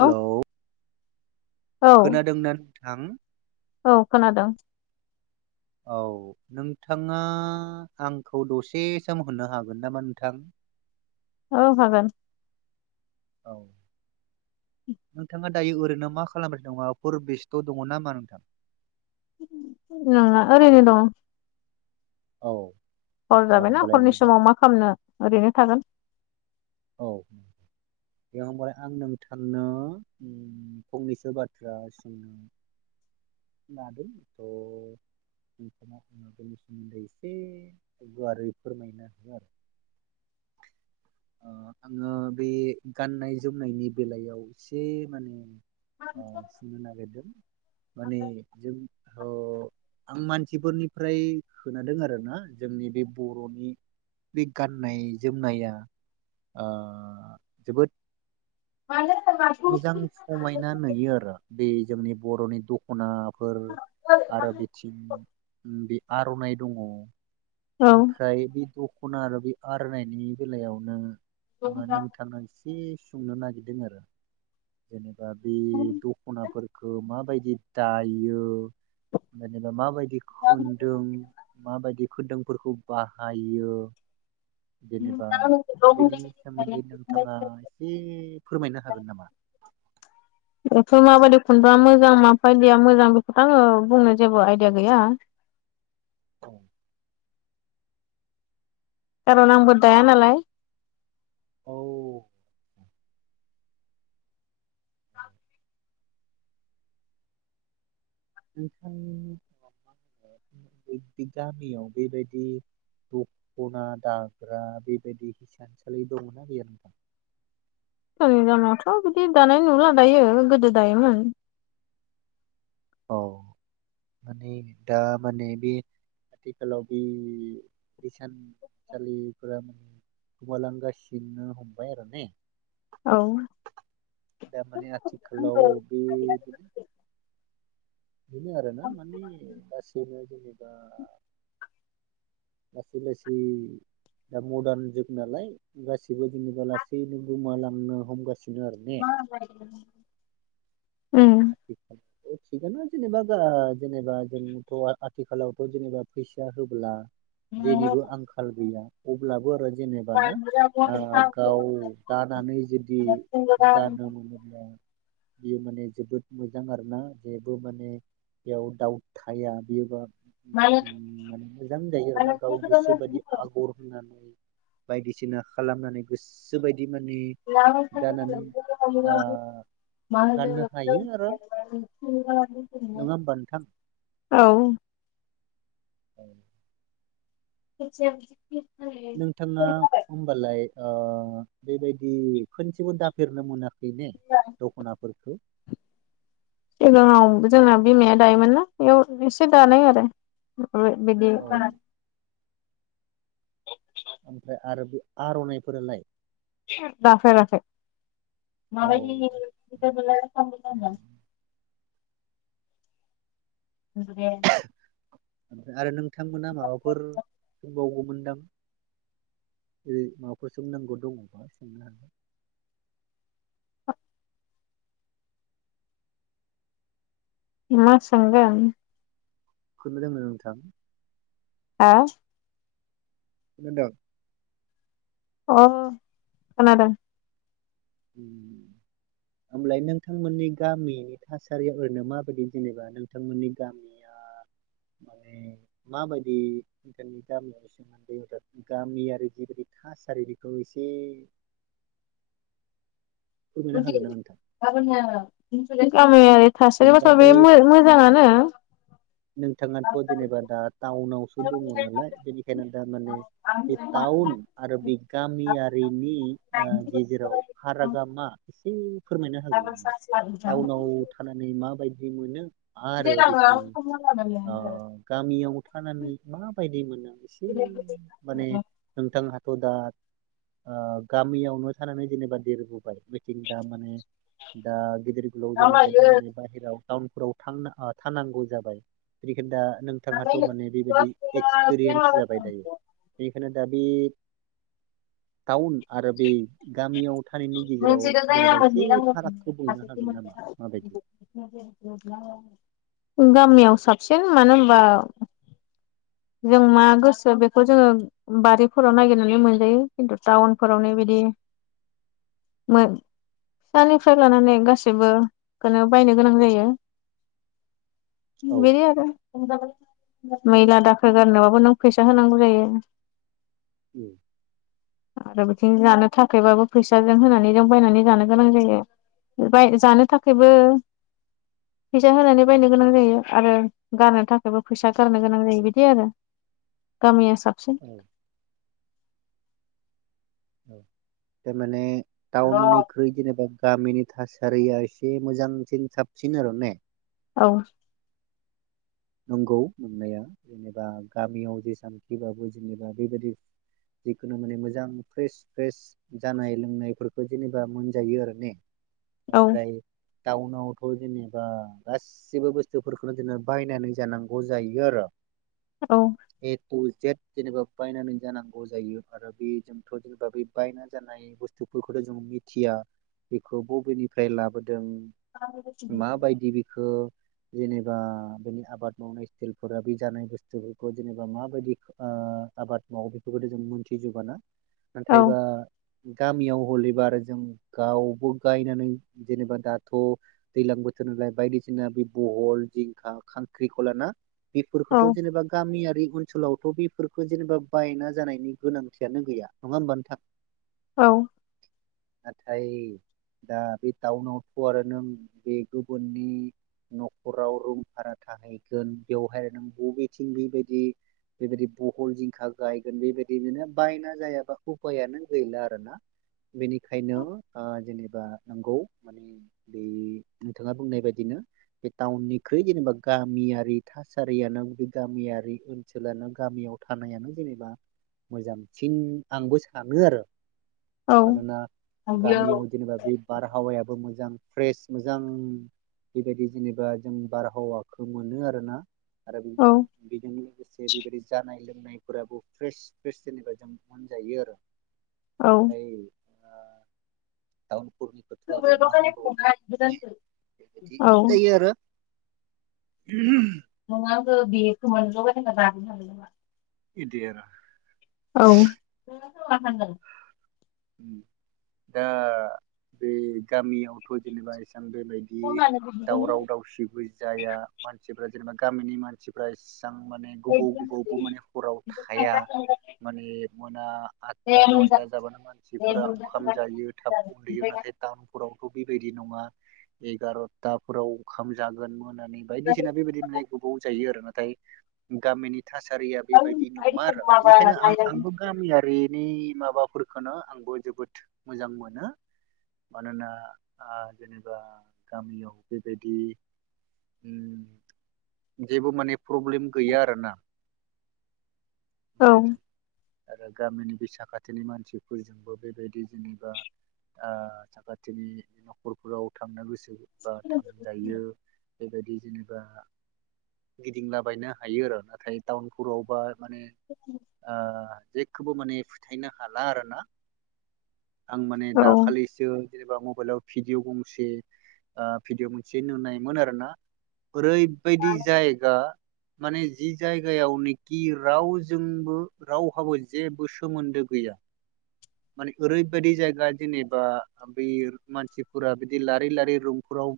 औ औ खोनादों ना? थां औ खोनादों। औ नोंथाङा आंखौ दसे सम होनो हागोन नामा नोंथां? औ हागोन। औ नोंथाङा दायो ओरैनो मा खालामबाय दं माबाफोर बेस्ट' दङ नामा? नंङा ओरैनो दं। औ। हर आदसा जाबायना होमबालाय हरनि मोजां समाव मा खालामनो ओरैनो थागोन। औ बे होमबालाय आं नोंथांनो फंनैसो बाथ्रा सोंनो लादों थ' नोंथाङा आ बेनिफोरनि सोमोन्दै एसे गुवारै फोरमायनो हो आरो ओ आङो बे गाननाय जोमनायनि बेलायाव एसे माने ओ सिनो नागेददों। माने जों ओ आं मानसिफोरनिफ्राय खोनादों आरोना जोंनि बे बर'नि बे गाननाय जोमनाया आं जोबोद मोजां समायना नुयो आरो बे जोंनि बर'नि द दख'नाफोर आरो बिथिं बे आर'नाइ दङ औ ओमफ्राय बिखौ दख'ना आरो बि आर'नाइनि बेलायावनो आङो नोंथांनो सि इदि सुंनो नागिरदों आरो दा बे दख'नाफोरखौ माबाय उम दायो जेनेबा माबायदि खुनदुं माबायदि खोदोमफोरखौ बाहायो जेनेबा बेनि सोमोन्दै नोंथाङा एसे फोरमायनो हागोन नामा बेफोर माबायदि खुन्दुंआ मोजां माफायदिया मोजां बेखौथ' आङो बुंनो जेबो आइदिया गैया औ कारन आंबो दाया नालाय औ नोंथां गामियाव बेबायदि दख'ना दाग्रा बेबायदि हिसानसालि दंङोना गैया नोंथां जोंनि गामियावथ' बिदि दानाय नुला दायो गोदो दायोमोन औ माने दा माने बे आथिखालाव बे हिसानसालिफोरा माने गोमालांगासिनो हमबाय आरो ने औ दारमाने आथिखालाव बे बेनो आरोना माने गासैबो जेरै दा लासै लासै दा मदार्न जुग नालाय गासिबो जेनेबा लासैनो गोमालांनो हमगासिनो आरो ने मा आ [inaudible] थिगानो जेनेबा जेनेबा जोंथ' आथिखालावथ' जेनेबा फैसा होब्ला जेनिबो आंखाल गैया अब्लाबो जेनेब ना ओ गाव दानानै जुदि गानो मोनोब्ला बियो माने जोबोद मोजां आरोना जेबो माने बेयाव दाउट थाया बियोबा माने मोजां जायो आरो ना गाव गोसो बायदि आगर होननानै बायदिसिना खालामनानै गोसोबायदि ओ गाननो हायो आरो नङा होमबा नोंथां [unintelligible] औ [inaudible] [unintelligible] नोंथाङा होमबालाय ओ बेबायदि खनसेबो दाफेरनो मोनाख खै ने दख'नाफोरखो सिगाङाव जोंना बिमाया दायोमोनना बेयाव एसे दानाय आरो। ओमफाय बिदि औ ओमफ्राय आरो बे आर'नाइफोरालाय दाफेराखै औ माबायदि [unintelligible] [unintelligible] आरो नों बिथांमोना माबाफोर दबावगौमोनदां ओरै माबाफोर सोंनांगौ दङबा सोंनो हागोन। मा सोंगोन। [unintelligible] नोंथां। हा? खोनादों? अ खोनादों। ओमब्लाय नोंथांमोननि गामिनि थासारिया ओरैनो माबायदि जेनेबा नोंथांमोननि गामिया माने माबायदि नोंथांनि गामियाव सोमोन्दै गामियारि जिबायदि थासारि बेखौ एसे फोरमायनो हागोन नामा नोंथां? [unintelligible] [unintelligible] जेनेबा बे नोंथाङाथ' जेनेबा दा टाउन नावसो दङ नालाय बेनिखायनो दा माने बे टाउन आरो बे गामियारिनि ओ गेजेराव ओ फारागा मा? उम। [unintelligible] थानानै माबायदि मोनो? आरो बिथिं ओ गामियाव थानानै माबायदि मोनो एसे माने नोंथांहाथ' दा ओ गामियावनो थानानै जेनेबा देरबोबाय बिथिं दा माने दा गेदेर लाव जानाय फ्राय दा माने बाहेराव टाउनफोराव थां थानांगौ जाबाय बेनिखायनो दा नोंथाङाथ' माने बेबायदि एक्सपिरियेन्स जाबाय दायो। बेखायनो दा बे टाउन आरो बे गामियाव थानायनि गेजेराव जेनेबा एसे फारागखौ बुंनो हागोन नामा? माबायदि [inaudible] गामियाव साबसिन मानो होनबा जों मा गोसो बेखौ जोङो बारिफोराव नागिरनानै मोनजायो खिन्थु टाउनफोरावनो बिदि मोन फिसानिफ्राय लानानै गासैबोखौनो बायनो गोनां जायो। औ बेनो आरो। मैला दा खोल गारनोबाबो नों फैसा होनांगौ जायो। उम। आरो बिथिं जानो थाखायबाबो फैसाजों होनानै जों बायनानै जानो गोनां जायो जानो थाखायबो फैसा होनानै बायनो गोनां जायो आरो गारनो थाखायबो फैसा गारनो गोनां जायो बिदि आरो गामिया साबसिन। औ माने टाउननिख्रै जेनेबा गामिनि थासारिया एसे मोजांसिन साबसिन आर' ने। औ। नंगौ मोननाया जेनेबा गामियाव जेसांखिबाबो जेनेबा बेबायदि जिखुनु माने मोजां फ्रेस फ्रेस जानाय लोंनायफोरखौ जेनेबा मोनजायो आरो ने। औ ओमफ्राय टाउनावथ' जेनेबा गासिबो बुस्थुफोरखौनो जोङो बायनानै जानांगौ जायो आरो औ ए तु जेथ जेनेबा बायनानै जानांगौ जायो आरो बे जोंथ' जेनेबा बे बायना जानाय बुस्थुफोरखौथ' जों मिथिया बेखौ बबेनिफ्राय लाबो दों माबायदि बेखो जेनेबा बेनि आबाद मावनाय स्टिलफोरा बे जानाय बुस्थुफोरखौ जेनेबा माबायदि आ आबाद मावो बेफोरखौथ' जों मोनथिजोबा ना। औ नाथाय बा गामियाव हलैबा आरो जों गावबो गायनानै जेनेबा दाथ' दैलां बोथोर नालाय बायदिसिना बे बहल, जिंखा, खां ख्रिख'ला ना। बेफोरखोथ' जेनेबा गामिआ रि ओनसोलावथ' बेफोरखो जेनेबा बायना जानायनि गोनांथियानो गैया। नङा होमबा नोंथां? औ। नाथाय दा बे टाउनावथ' आरो नों बे गुबुननि न'खराव रुम भारा थाहैगोन बेवहाय नों बबेथिं बेबायदि बेबायदि बहल जिंखा गायगोन बेबायदिनो नो बायना जायाबा उफायानो गैला आरो ना। बेनिखायनो आ जेनेबा नंगौ माने बे नोंथाङा बुंनाय बायदिनो बे टाउननिख्रुइ जेनेबा गामियारि थासारियानो बे गामियारि ओनसोलानो गामियाव थानायानो जेनेबा मोजांसिन आंबो सानो आरो मानोना गामियाव जेनेबा बे बारहावायाबो मो जां फ्रेस मोजां बेबायदि जेनेबा जों बारहावा खो मोनो आरो ना। आरो औ बेजों लोगोसे बेबायदि जानाय लों नायफोराबो फ्रेस फ्रेस जेनेबा जों मोनजायो आरो नाथाय ओं। बेबायदि [unintelligible] औ जायो आरो [unintelligible] [unintelligible] लानो हागोन नामा? बिदि आरो औ। उम दा बे गामियावथ' जेनेबा एसे बेबायदि दावराव दावसिबो जाया मानसिफ्रा जेनेबा गामिनि मानसिफ्रा मोजां माने गोबाव गोबावबो माने हराव थाया माने मोना आतथा नयथा जाबानो माने बेफोराव ओंखाम जायो थाब उन्दुयो नाथाय दाम थ बेबायदि नङा एगार'थाफोराव ओंखाम जागोन मोन नानै बायदिसिना बेबायदि गोबाव जायो आरो ना गाय गामिनि थासारिया बेबायदि नङा आरो बेनिखायनो आं आंबो गामियारि नि माबाफोरखौनो आंबो जोबोद मोजां मोनो मानोना ओ जेनेबा गामियाव बेबायदि उम जेबो माने प्रब्लेम गैया आरोना बेबादि आरो गामिनि बे साखाथिनि मानसि फोरजोंबो बेबायदि जेनेबा ओ साखाथिनि न'खरफोराव थांनो गोसो बा थांजायो बेबायदि जेनेबा गिदिंलाबायनो हायो आरो नाथाय टाउनफोरावबा माने आ जेखौबो माने फोथायनो हाला आरो ना आं माने औ दाखालिसो जेनेबा मबाइलाव भिडिअ' नुसै भिदिअ' मोनसे नुनायमोन आरो ना ओरैबायदि जायगा माने जि जायगायावनोखि रावजोंबो रावहाबो जेबो सोमोन्दो गैया माने ओरैबायदि जायगा जेनेबा बे मानसिफोरा बिदि लारि लारि रुमफोराव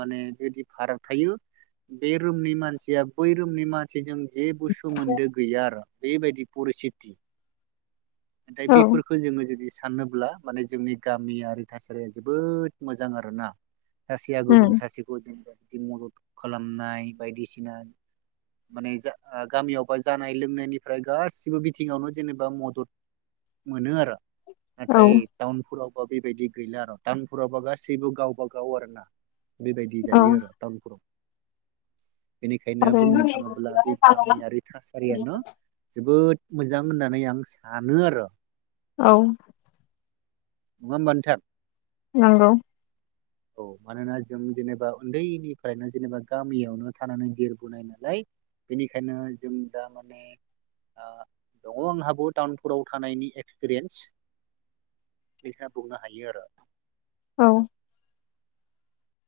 माने बिदि फारा थायो बे रुमनि मानसिया बै रुमनि मानसिजों जेबो सोमोन्दो गैया आरो बेबायदि परिसिति नाथाय औ बेफोरखौ जोङो जुदि सा साननोब्ला माने जोंनि गामियारि थासारिया जोबोद मोजां आरो ना। सासिया गुबुन उम सासिखौ जों बिदि मदद खालामनाय बायदिसिना माने जा गामियावबा जानाय लोंनायनिफ्राय गासिबो बिथिङावनो जेनेबा मदद मोनो आरो औ नाथाय टाउनफुराव बेबायदि गैला आरो टाउनफुरावबा गासैबो गावबा गाव आरो ना? बेबायदि औ जायो आरो टाउनफुराव। बेनिखायनो आरो बुंनो थाङोब्ला बे गामियारि थासारियानो जोबोद मोजां होननानै आंस सानो आरो औ। नङा होमबा नोंथां? नंगौ। औ मानोना, जों जेनेबा उन्दैनिफ्रायनो जेनेबा गामियावनो थानानै देरबोनाय नालाय बेनिखायनो जों दा माने आ दङ' आंहा बहुत। टाउनपुराव थानायनि एक्सपिरियेन्स बेखा बुंनो हायो आरो औ।